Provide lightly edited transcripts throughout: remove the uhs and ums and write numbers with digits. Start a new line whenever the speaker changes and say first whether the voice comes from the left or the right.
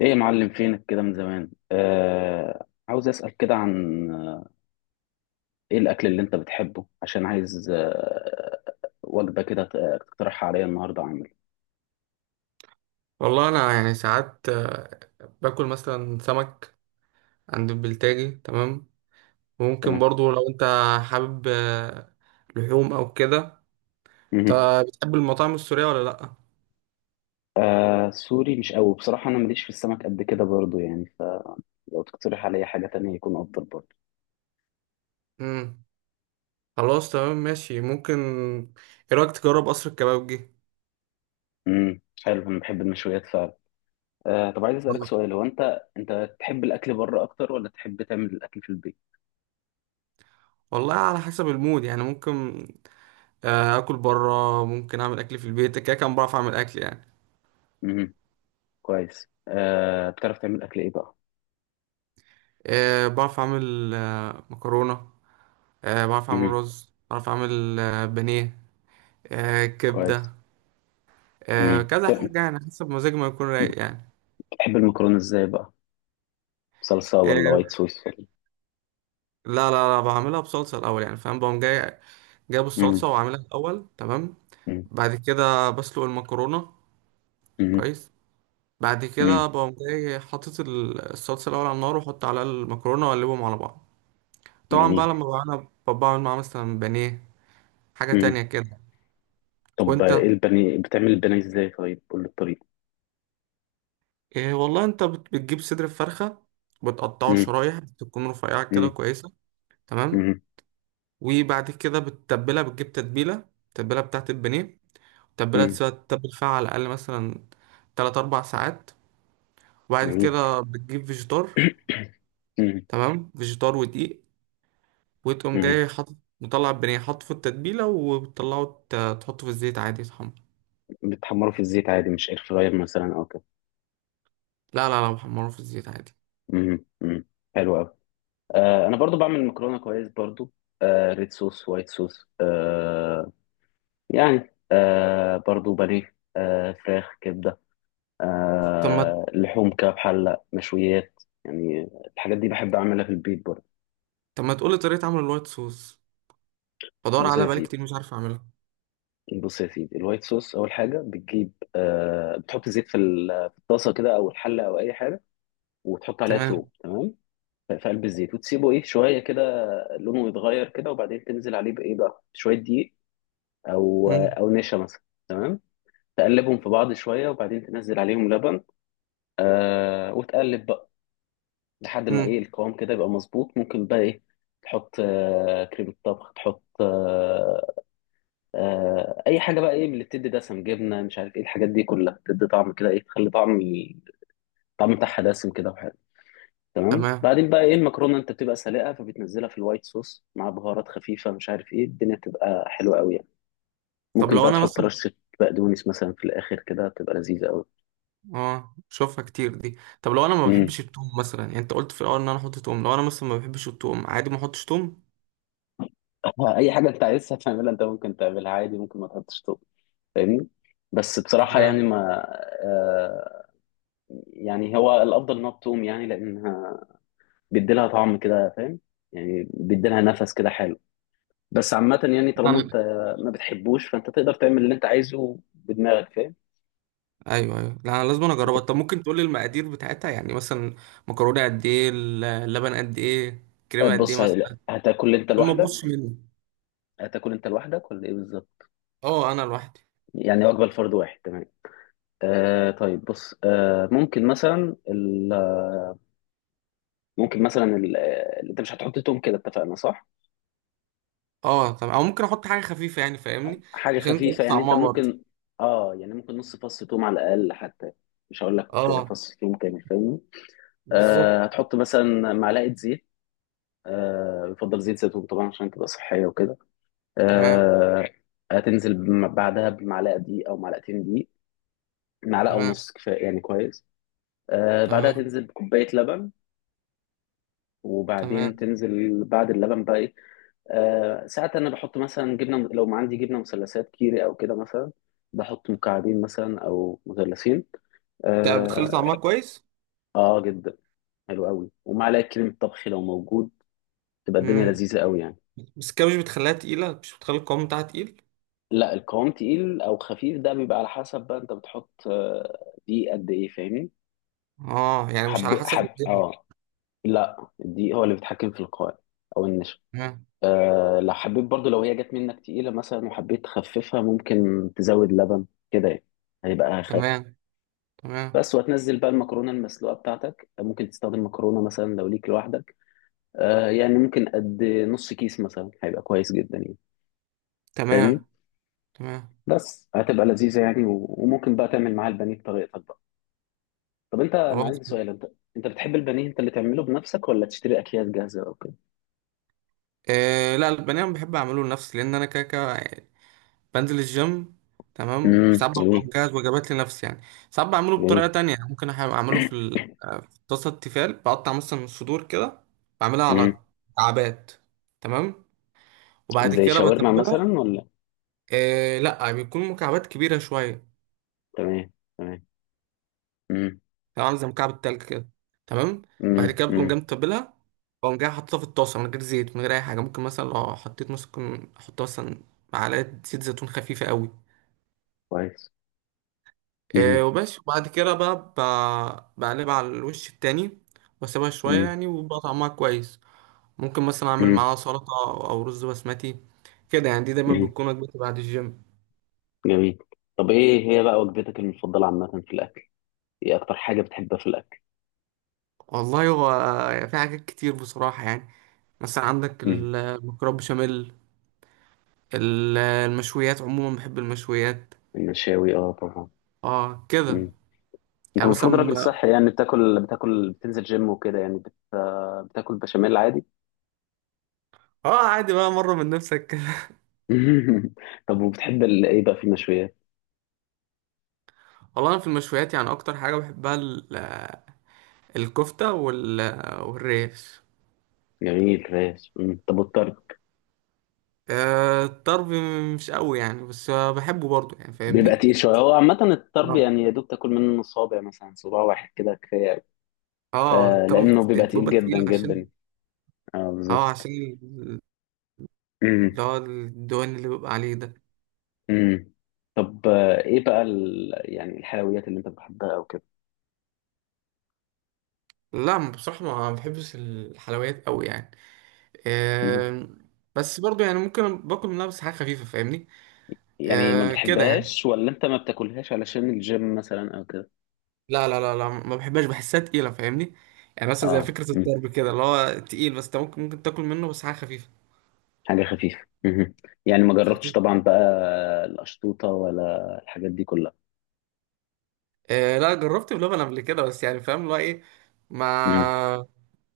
left: ايه يا معلم، فينك كده من زمان؟ عاوز اسأل كده عن ايه الاكل اللي انت بتحبه، عشان عايز وجبة كده تقترحها عليا النهارده اعمل.
right: والله انا يعني ساعات باكل مثلا سمك عند البلتاجي. تمام. وممكن
left: تمام.
right: برضو لو انت حابب لحوم او كده. انت
left: مهم.
right: بتحب المطاعم السورية ولا لا؟
left: سوري مش قوي بصراحة، انا ماليش في السمك قد كده برضو يعني، فلو تقترح عليا حاجة تانية يكون افضل برضو.
right: امم خلاص، تمام، ماشي. ممكن ايه رايك تجرب قصر الكبابجي.
left: حلو، انا بحب المشويات فعلا. طب عايز اسألك سؤال، هو انت تحب الاكل بره اكتر ولا تحب تعمل الاكل في البيت؟
right: والله على حسب المود يعني، ممكن اكل بره، ممكن اعمل اكل في البيت. كده كان بعرف اعمل اكل يعني.
left: امم كويس. بتعرف تعمل اكل ايه بقى؟
right: بعرف اعمل مكرونة، بعرف اعمل
left: امم
right: رز، بعرف اعمل بانيه،
left: كويس.
right: كبدة،
left: مم.
right: كذا حاجة يعني، حسب مزاجي ما يكون رايق يعني.
left: تحب المكرونة ازاي بقى؟ صلصة
right: آه،
left: ولا وايت صوص؟
right: لا لا لا، بعملها بصلصة الأول يعني، فاهم؟ بقوم جاي جايب
left: امم
right: الصلصة وعاملها الأول. تمام،
left: امم
right: بعد كده بسلق المكرونة،
left: امم
right: كويس. بعد
left: امم
right: كده بقوم جاي حاطط الصلصة الأول على النار، وأحط عليها المكرونة وأقلبهم على بعض. طبعا بقى
left: جميل.
right: لما بقى أنا بعمل معاها مثلا بانيه، حاجة
left: امم
right: تانية كده.
left: طب
right: وأنت
left: ايه البني، بتعمل البني ازاي؟ طيب قول لي الطريقة.
right: إيه والله، أنت بتجيب صدر الفرخة، بتقطعه
left: امم
right: شرايح تكون رفيعة كده
left: امم
right: كويسة. تمام،
left: امم
right: وبعد كده بتتبلها، بتجيب تتبيلة، التتبيلة بتاعت البانيه. التتبيلة
left: امم
right: تسيبها تتبل فيها على الأقل مثلا 3 4 ساعات. وبعد
left: جميل.
right: كده بتجيب فيجيتار.
left: امم
right: تمام، فيجيتار ودقيق، وتقوم
left: امم
right: جاي حاطط مطلع البانيه، حاطه في التتبيلة، وبتطلعه تحطه في الزيت عادي يتحمر.
left: بتحمره في الزيت عادي، مش اير فراير مثلا او كده؟
right: لا لا لا، محمره في الزيت عادي.
left: امم امم حلو قوي. انا برضو بعمل مكرونة كويس برضو، ريد صوص، وايت صوص، يعني برضو بانيه، فراخ، كبدة،
right: طب ما،
left: لحوم كده بحلة، مشويات يعني. الحاجات دي بحب أعملها في البيت برضه.
right: طب ما تقولي طريقة عمل الوايت صوص؟ بدور
left: بص
right: عليها
left: يا
right: بقالي
left: سيدي،
right: كتير، مش عارف أعملها.
left: بص يا سيدي، الوايت صوص أول حاجة بتجيب بتحط زيت في في الطاسة كده، أو الحلة أو أي حاجة. وتحط عليها توم،
right: تمام.
left: تمام. في قلب الزيت وتسيبه إيه شوية كده، لونه يتغير كده. وبعدين تنزل عليه بإيه بقى، شوية دقيق، أو
right: مم.
left: أو نشا مثلا. تمام. تقلبهم في بعض شوية، وبعدين تنزل عليهم لبن. وتقلب بقى لحد ما ايه
right: مم.
left: القوام كده يبقى مظبوط. ممكن بقى ايه، تحط كريمة طبخ، تحط اي حاجة بقى، ايه من اللي بتدي دسم، جبنة، مش عارف ايه الحاجات دي كلها، بتدي طعم كده، ايه تخلي طعم، الطعم بتاعها دسم كده وحلو. تمام.
right: تمام.
left: بعدين بقى ايه، المكرونة انت بتبقى سالقة فبتنزلها في الوايت صوص مع بهارات خفيفة، مش عارف ايه، الدنيا بتبقى حلوة قوي يعني.
right: طب
left: ممكن
right: لو
left: بقى
right: أنا
left: تحط
right: مثلا،
left: رشة بقدونس مثلا في الاخر كده، بتبقى لذيذة قوي.
right: اه بشوفها كتير دي. طب لو انا ما
left: امم
right: بحبش التوم مثلا يعني، انت قلت في الاول ان انا احط توم، لو انا مثلا ما بحبش التوم، عادي ما احطش توم؟
left: اي حاجة انت عايزها تعملها، انت ممكن تعملها عادي، ممكن ما تحطش. فاهمني؟ بس بصراحة يعني
right: تمام.
left: ما آه يعني هو الأفضل إنها بتقوم يعني، لأنها بيديلها طعم كده، فاهم؟ يعني بيديلها نفس كده حلو. بس عامة يعني، طالما
right: انا،
left: أنت ما بتحبوش، فأنت تقدر تعمل اللي أنت عايزه بدماغك، فاهم؟
right: ايوه ايوه، لا انا لازم أنا
left: أنت،
right: اجربها. طب ممكن تقول لي المقادير بتاعتها يعني، مثلا مكرونه قد ايه، اللبن قد ايه، كريمه قد ايه
left: بص،
right: مثلا؟
left: هتاكل أنت
right: عشان ما تبصش
left: لوحدك
right: مني.
left: هتاكل أنت لوحدك ولا إيه بالظبط؟
right: اه انا لوحدي.
left: يعني وجبة لفرد واحد، تمام. طيب بص، ممكن مثلا ال- ممكن مثلا ال- آه، انت مش هتحط توم كده، اتفقنا؟ صح؟
right: اه، طب او ممكن احط حاجه خفيفه يعني، فاهمني؟
left: حاجة
right: عشان انت
left: خفيفة
right: قلت
left: يعني، انت
right: طعمها برضه.
left: ممكن، اه يعني ممكن نص فص ثوم على الأقل حتى. مش هقول لك
right: اه
left: فص ثوم كامل، فاهمني.
right: بالظبط.
left: هتحط مثلا معلقة زيت، يفضل زيت زيتون طبعا عشان تبقى صحية وكده.
right: تمام.
left: آه هتنزل بعدها بمعلقة دقيق أو معلقتين دقيق. معلقة
right: تمام.
left: ونص كفاية يعني. كويس. بعدها
right: تمام.
left: تنزل بكوباية لبن.
right: تمام،
left: وبعدين تنزل بعد اللبن بقى إيه؟ ساعات أنا بحط مثلا جبنة، لو ما عندي جبنة مثلثات كيري أو كده، مثلا بحط مكعبين مثلا أو مثلثين.
right: انت بتخلي
left: اه.
right: طعمها كويس.
left: آه، جدا. حلو قوي. ومعلقه كريمه طبخ لو موجود، تبقى الدنيا
right: مم.
left: لذيذه قوي يعني.
right: بس كده مش بتخليها تقيلة، مش بتخلي القوام بتاعها تقيل؟
left: لا، القوام تقيل او خفيف ده بيبقى على حسب بقى، انت بتحط دي قد ايه، فاهمني.
right: اه يعني مش على
left: حب
right: حسب
left: حب،
right: الدنيا.
left: اه، لا، الدقيق هو اللي بيتحكم في القوام، او النشا.
right: تمام.
left: لو حبيت برضو، لو هي جت منك تقيله مثلا وحبيت تخففها، ممكن تزود لبن كده يعني، هيبقى اخف.
right: تمام. تمام.
left: بس وتنزل بقى المكرونه المسلوقه بتاعتك، ممكن تستخدم مكرونه مثلا لو ليك لوحدك، يعني ممكن قد نص كيس مثلا هيبقى كويس جدا يعني، فاهمني.
right: تمام. تمام.
left: بس هتبقى لذيذة يعني، وممكن بقى تعمل معاها البانيه بطريقتك بقى. طب انا
right: خلاص.
left: عندي سؤال، انت بتحب البانيه، انت اللي تعمله بنفسك ولا تشتري اكياس جاهزة او كده؟
right: آه لا، البنان بحب اعمله لنفسي، لان انا كده كده بنزل الجيم. تمام، وساعات ببقى
left: جميل.
right: مجهز وجبات لنفسي يعني. ساعات بعمله بطريقة
left: جميل.
right: تانية يعني، ممكن اعمله في في طاسة التيفال، بقطع مثلا الصدور كده، بعملها
left: امم
right: على مكعبات. تمام. وبعد
left: زي
right: كده
left: شاورما
right: بتبلها.
left: مثلا ولا؟
right: آه لا، بيكون مكعبات كبيرة شوية،
left: تمام. تمام. امم
right: تبقى عامله زي مكعب التلج كده. تمام. بعد
left: امم
right: كده بقوم جاي
left: امم
right: متبلها، بقوم جاي حاططها في الطاسه من غير زيت، من غير اي حاجه. ممكن مثلا لو حطيت، ممكن احط مثلا معلقه زيت زيتون خفيفه قوي.
left: كويس.
right: إيه
left: امم
right: وبس، وبعد كده بقى بقلبها على الوش التاني واسيبها شويه
left: امم
right: يعني، وبقى طعمها كويس. ممكن مثلا اعمل
left: امم
right: معاها سلطه او رز بسمتي كده يعني. دي دايما
left: امم
right: بتكون وجبتي بعد الجيم.
left: جميل. طب ايه هي بقى وجبتك المفضلة عامة في الاكل؟ ايه اكتر حاجة بتحبها في الاكل؟
right: والله هو في حاجات كتير بصراحه يعني. مثلا عندك
left: امم
right: المكرونه بشاميل، المشويات عموما، بحب المشويات.
left: المشاوي، اه، طبعا.
right: اه كده
left: انت
right: يعني،
left: المفروض
right: مثلا
left: راجل
right: بقى،
left: صحي يعني، بتاكل بتنزل جيم وكده يعني بتاكل بشاميل عادي؟
right: اه عادي بقى، مرة من نفسك كده.
left: طب وبتحب ايه بقى في المشويات؟
right: والله انا في المشويات يعني اكتر حاجة بحبها الكفتة وال... والريش.
left: جميل ماشي. مم. طب والطرب؟
right: آه الطرب مش قوي يعني، بس بحبه برضه يعني،
left: بيبقى
right: فاهمني؟
left: تقيل شويه هو عامه، الطرب
right: اه
left: يعني يا دوب تاكل منه صابع مثلا، صباع واحد كده كفايه أوي.
right: اه الطرب
left: لانه بيبقى تقيل
right: بيبقى
left: جدا
right: تقيل عشان،
left: جدا. اه،
right: اه
left: بالظبط.
right: عشان ال-
left: مم.
right: اللي هو الدهون اللي بيبقى عليه ده.
left: مم. طب ايه بقى يعني الحلويات اللي انت بتحبها او كده؟
right: لا بصراحة ما بحبش الحلويات قوي يعني.
left: مم.
right: آه، بس برضه يعني، ممكن باكل منها بس حاجة خفيفة، فاهمني؟
left: يعني ما
right: آه كده يعني.
left: بتحبهاش ولا انت ما بتاكلهاش علشان الجيم مثلا او كده؟
right: لا لا لا لا، ما بحبهاش، بحسها تقيلة فاهمني؟ يعني مثلا زي
left: اه،
right: فكرة الطرب كده اللي هو تقيل، بس انت ممكن ممكن تاكل منه بس حاجة خفيفة.
left: حاجة خفيفة. مهم. يعني ما جربتش طبعا بقى القشطوطة ولا الحاجات دي كلها؟
right: آه لا، جربت بلبن قبل كده، بس يعني فاهم اللي هو ايه،
left: مهم.
right: ما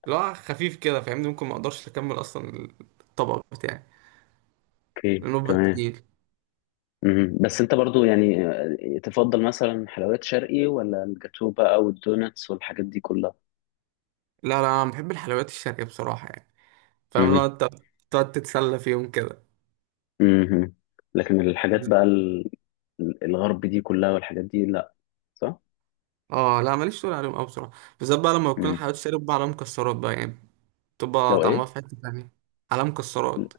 right: اللي هو خفيف كده، فاهمني؟ ممكن ما اقدرش اكمل اصلا الطبق بتاعي
left: اوكي.
right: لانه بيبقى
left: تمام.
right: تقيل.
left: مهم. بس انت برضو يعني تفضل مثلا حلويات شرقي ولا الجاتو بقى والدوناتس والحاجات دي كلها؟
right: لا لا، انا بحب الحلويات الشرقية بصراحة يعني، فاهم؟ لو
left: مهم.
right: انت تقعد تتسلى فيهم كده.
left: مهم. لكن الحاجات بقى الغرب دي كلها، والحاجات دي لا، صح؟
right: اه لا، ماليش تقول عليهم قوي بصراحة. بالذات بقى لما بكون
left: مم.
right: الحلويات الشرقية بقى عليها مكسرات بقى يعني، تبقى
left: لو
right: طعمها
left: ايه،
right: في حتة تانية، على مكسرات.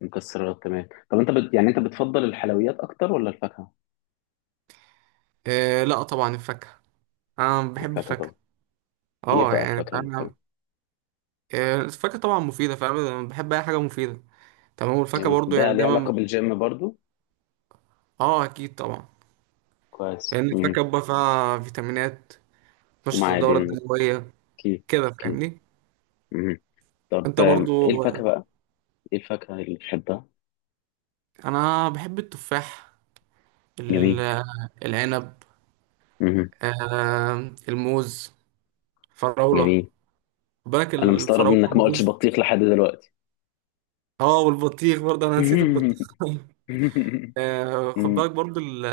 left: مكسرات. تمام. طب انت يعني انت بتفضل الحلويات اكتر ولا الفاكهة؟
right: إيه لا طبعا الفاكهة، أنا بحب
left: الفاكهة
right: الفاكهة.
left: طبعا. ايه
right: اه
left: بقى
right: يعني
left: الفاكهة اللي، تمام.
right: فاهم، إيه الفاكهة طبعا مفيدة، فاهم؟ أنا بحب أي حاجة مفيدة. تمام، والفاكهة
left: جميل.
right: برضو يعني
left: ده ليه علاقة
right: دايما.
left: بالجيم برضو؟
right: اه أكيد طبعا،
left: كويس.
right: لأن
left: مم.
right: الفاكهة بقى فيها فيتامينات تنشط الدورة
left: ومعادن.
right: الدموية
left: اوكي.
right: كده،
left: اوكي.
right: فاهمني؟
left: مم. طب
right: أنت
left: ايه
right: برضو
left: الفاكهة بقى؟ ايه الفاكهة اللي بتحبها؟
right: أنا بحب التفاح،
left: جميل.
right: ال- العنب،
left: مم.
right: آه الموز، الفراولة.
left: جميل.
right: خد بالك
left: انا مستغرب
right: الفراولة
left: انك ما قلتش
right: والموز.
left: بطيخ لحد دلوقتي.
right: اه والبطيخ برضه، أنا نسيت البطيخ. خد
left: مم.
right: بالك برضو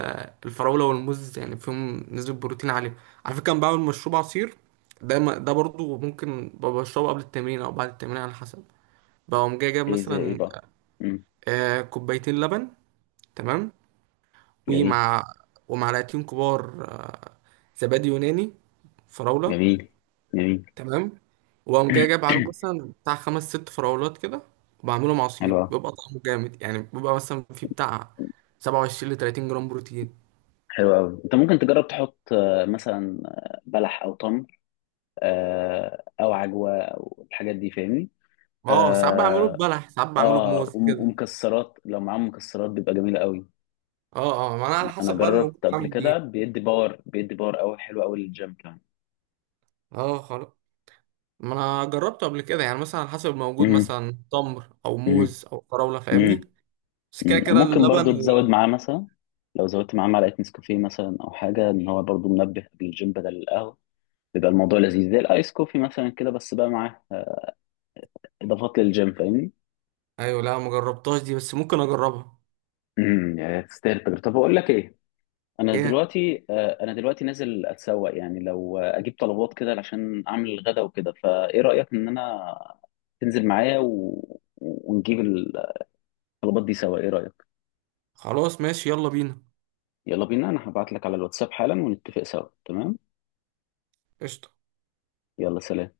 right: الفراولة والموز يعني فيهم نسبة بروتين عالية. على فكرة أنا بعمل مشروب عصير ده، ده برضو ممكن ببقى بشربه قبل التمرين أو بعد التمرين على حسب. بقوم جاي جايب
left: ايه زي ايه
right: مثلا
left: بقى؟ مم.
right: 2 كوباية لبن. تمام.
left: جميل.
right: ومع ومعلقتين كبار زبادي يوناني فراولة.
left: جميل. جميل.
right: تمام. وأقوم جاي جايب عليهم مثلا بتاع 5 6 فراولات كده، وبعملهم عصير
left: حلو أوي.
right: بيبقى طعمه جامد يعني. بيبقى مثلا فيه بتاع 27 30 جرام بروتين.
left: حلو أوي. أنت ممكن تجرب تحط مثلا بلح أو تمر، أو عجوة أو الحاجات دي، فاهمني.
right: اه ساعات بعمله
left: آه،
right: ببلح، ساعات بعمله
left: اه،
right: بموز كده.
left: ومكسرات، لو معاهم مكسرات بيبقى جميلة قوي.
right: اه اه، ما انا على
left: انا
right: حسب بقى الموجود
left: جربت قبل
right: بعمل
left: كده
right: بيه.
left: بيدي باور، بيدي باور قوي، حلو قوي للجيم كمان.
right: اه خلاص، ما انا جربته قبل كده يعني مثلا على حسب الموجود،
left: مم.
right: مثلا تمر او
left: مم.
right: موز او فراوله، فاهمني؟
left: مم.
right: بس كده
left: مم.
right: كده
left: ممكن
right: اللبن
left: برضو تزود
right: وال...
left: معاه مثلا، لو زودت معاه معلقة نسكافيه مثلا او حاجة، ان هو برضو منبه قبل الجيم بدل القهوة، بيبقى الموضوع لذيذ زي الايس كوفي مثلا كده، بس بقى معاه اضافات للجيم، فاهمني.
right: ايوه لا، ما جربتهاش دي، بس ممكن اجربها.
left: يا تستاهل التجربة. طب اقول لك ايه، انا
right: ايه
left: دلوقتي نازل اتسوق يعني، لو اجيب طلبات كده عشان اعمل الغدا وكده، فايه رايك ان انا تنزل معايا ونجيب الطلبات دي سوا، ايه رايك؟
right: خلاص ماشي، يلا بينا.
left: يلا بينا، انا هبعت لك على الواتساب حالا ونتفق سوا، تمام.
right: قشطه.
left: يلا، سلام.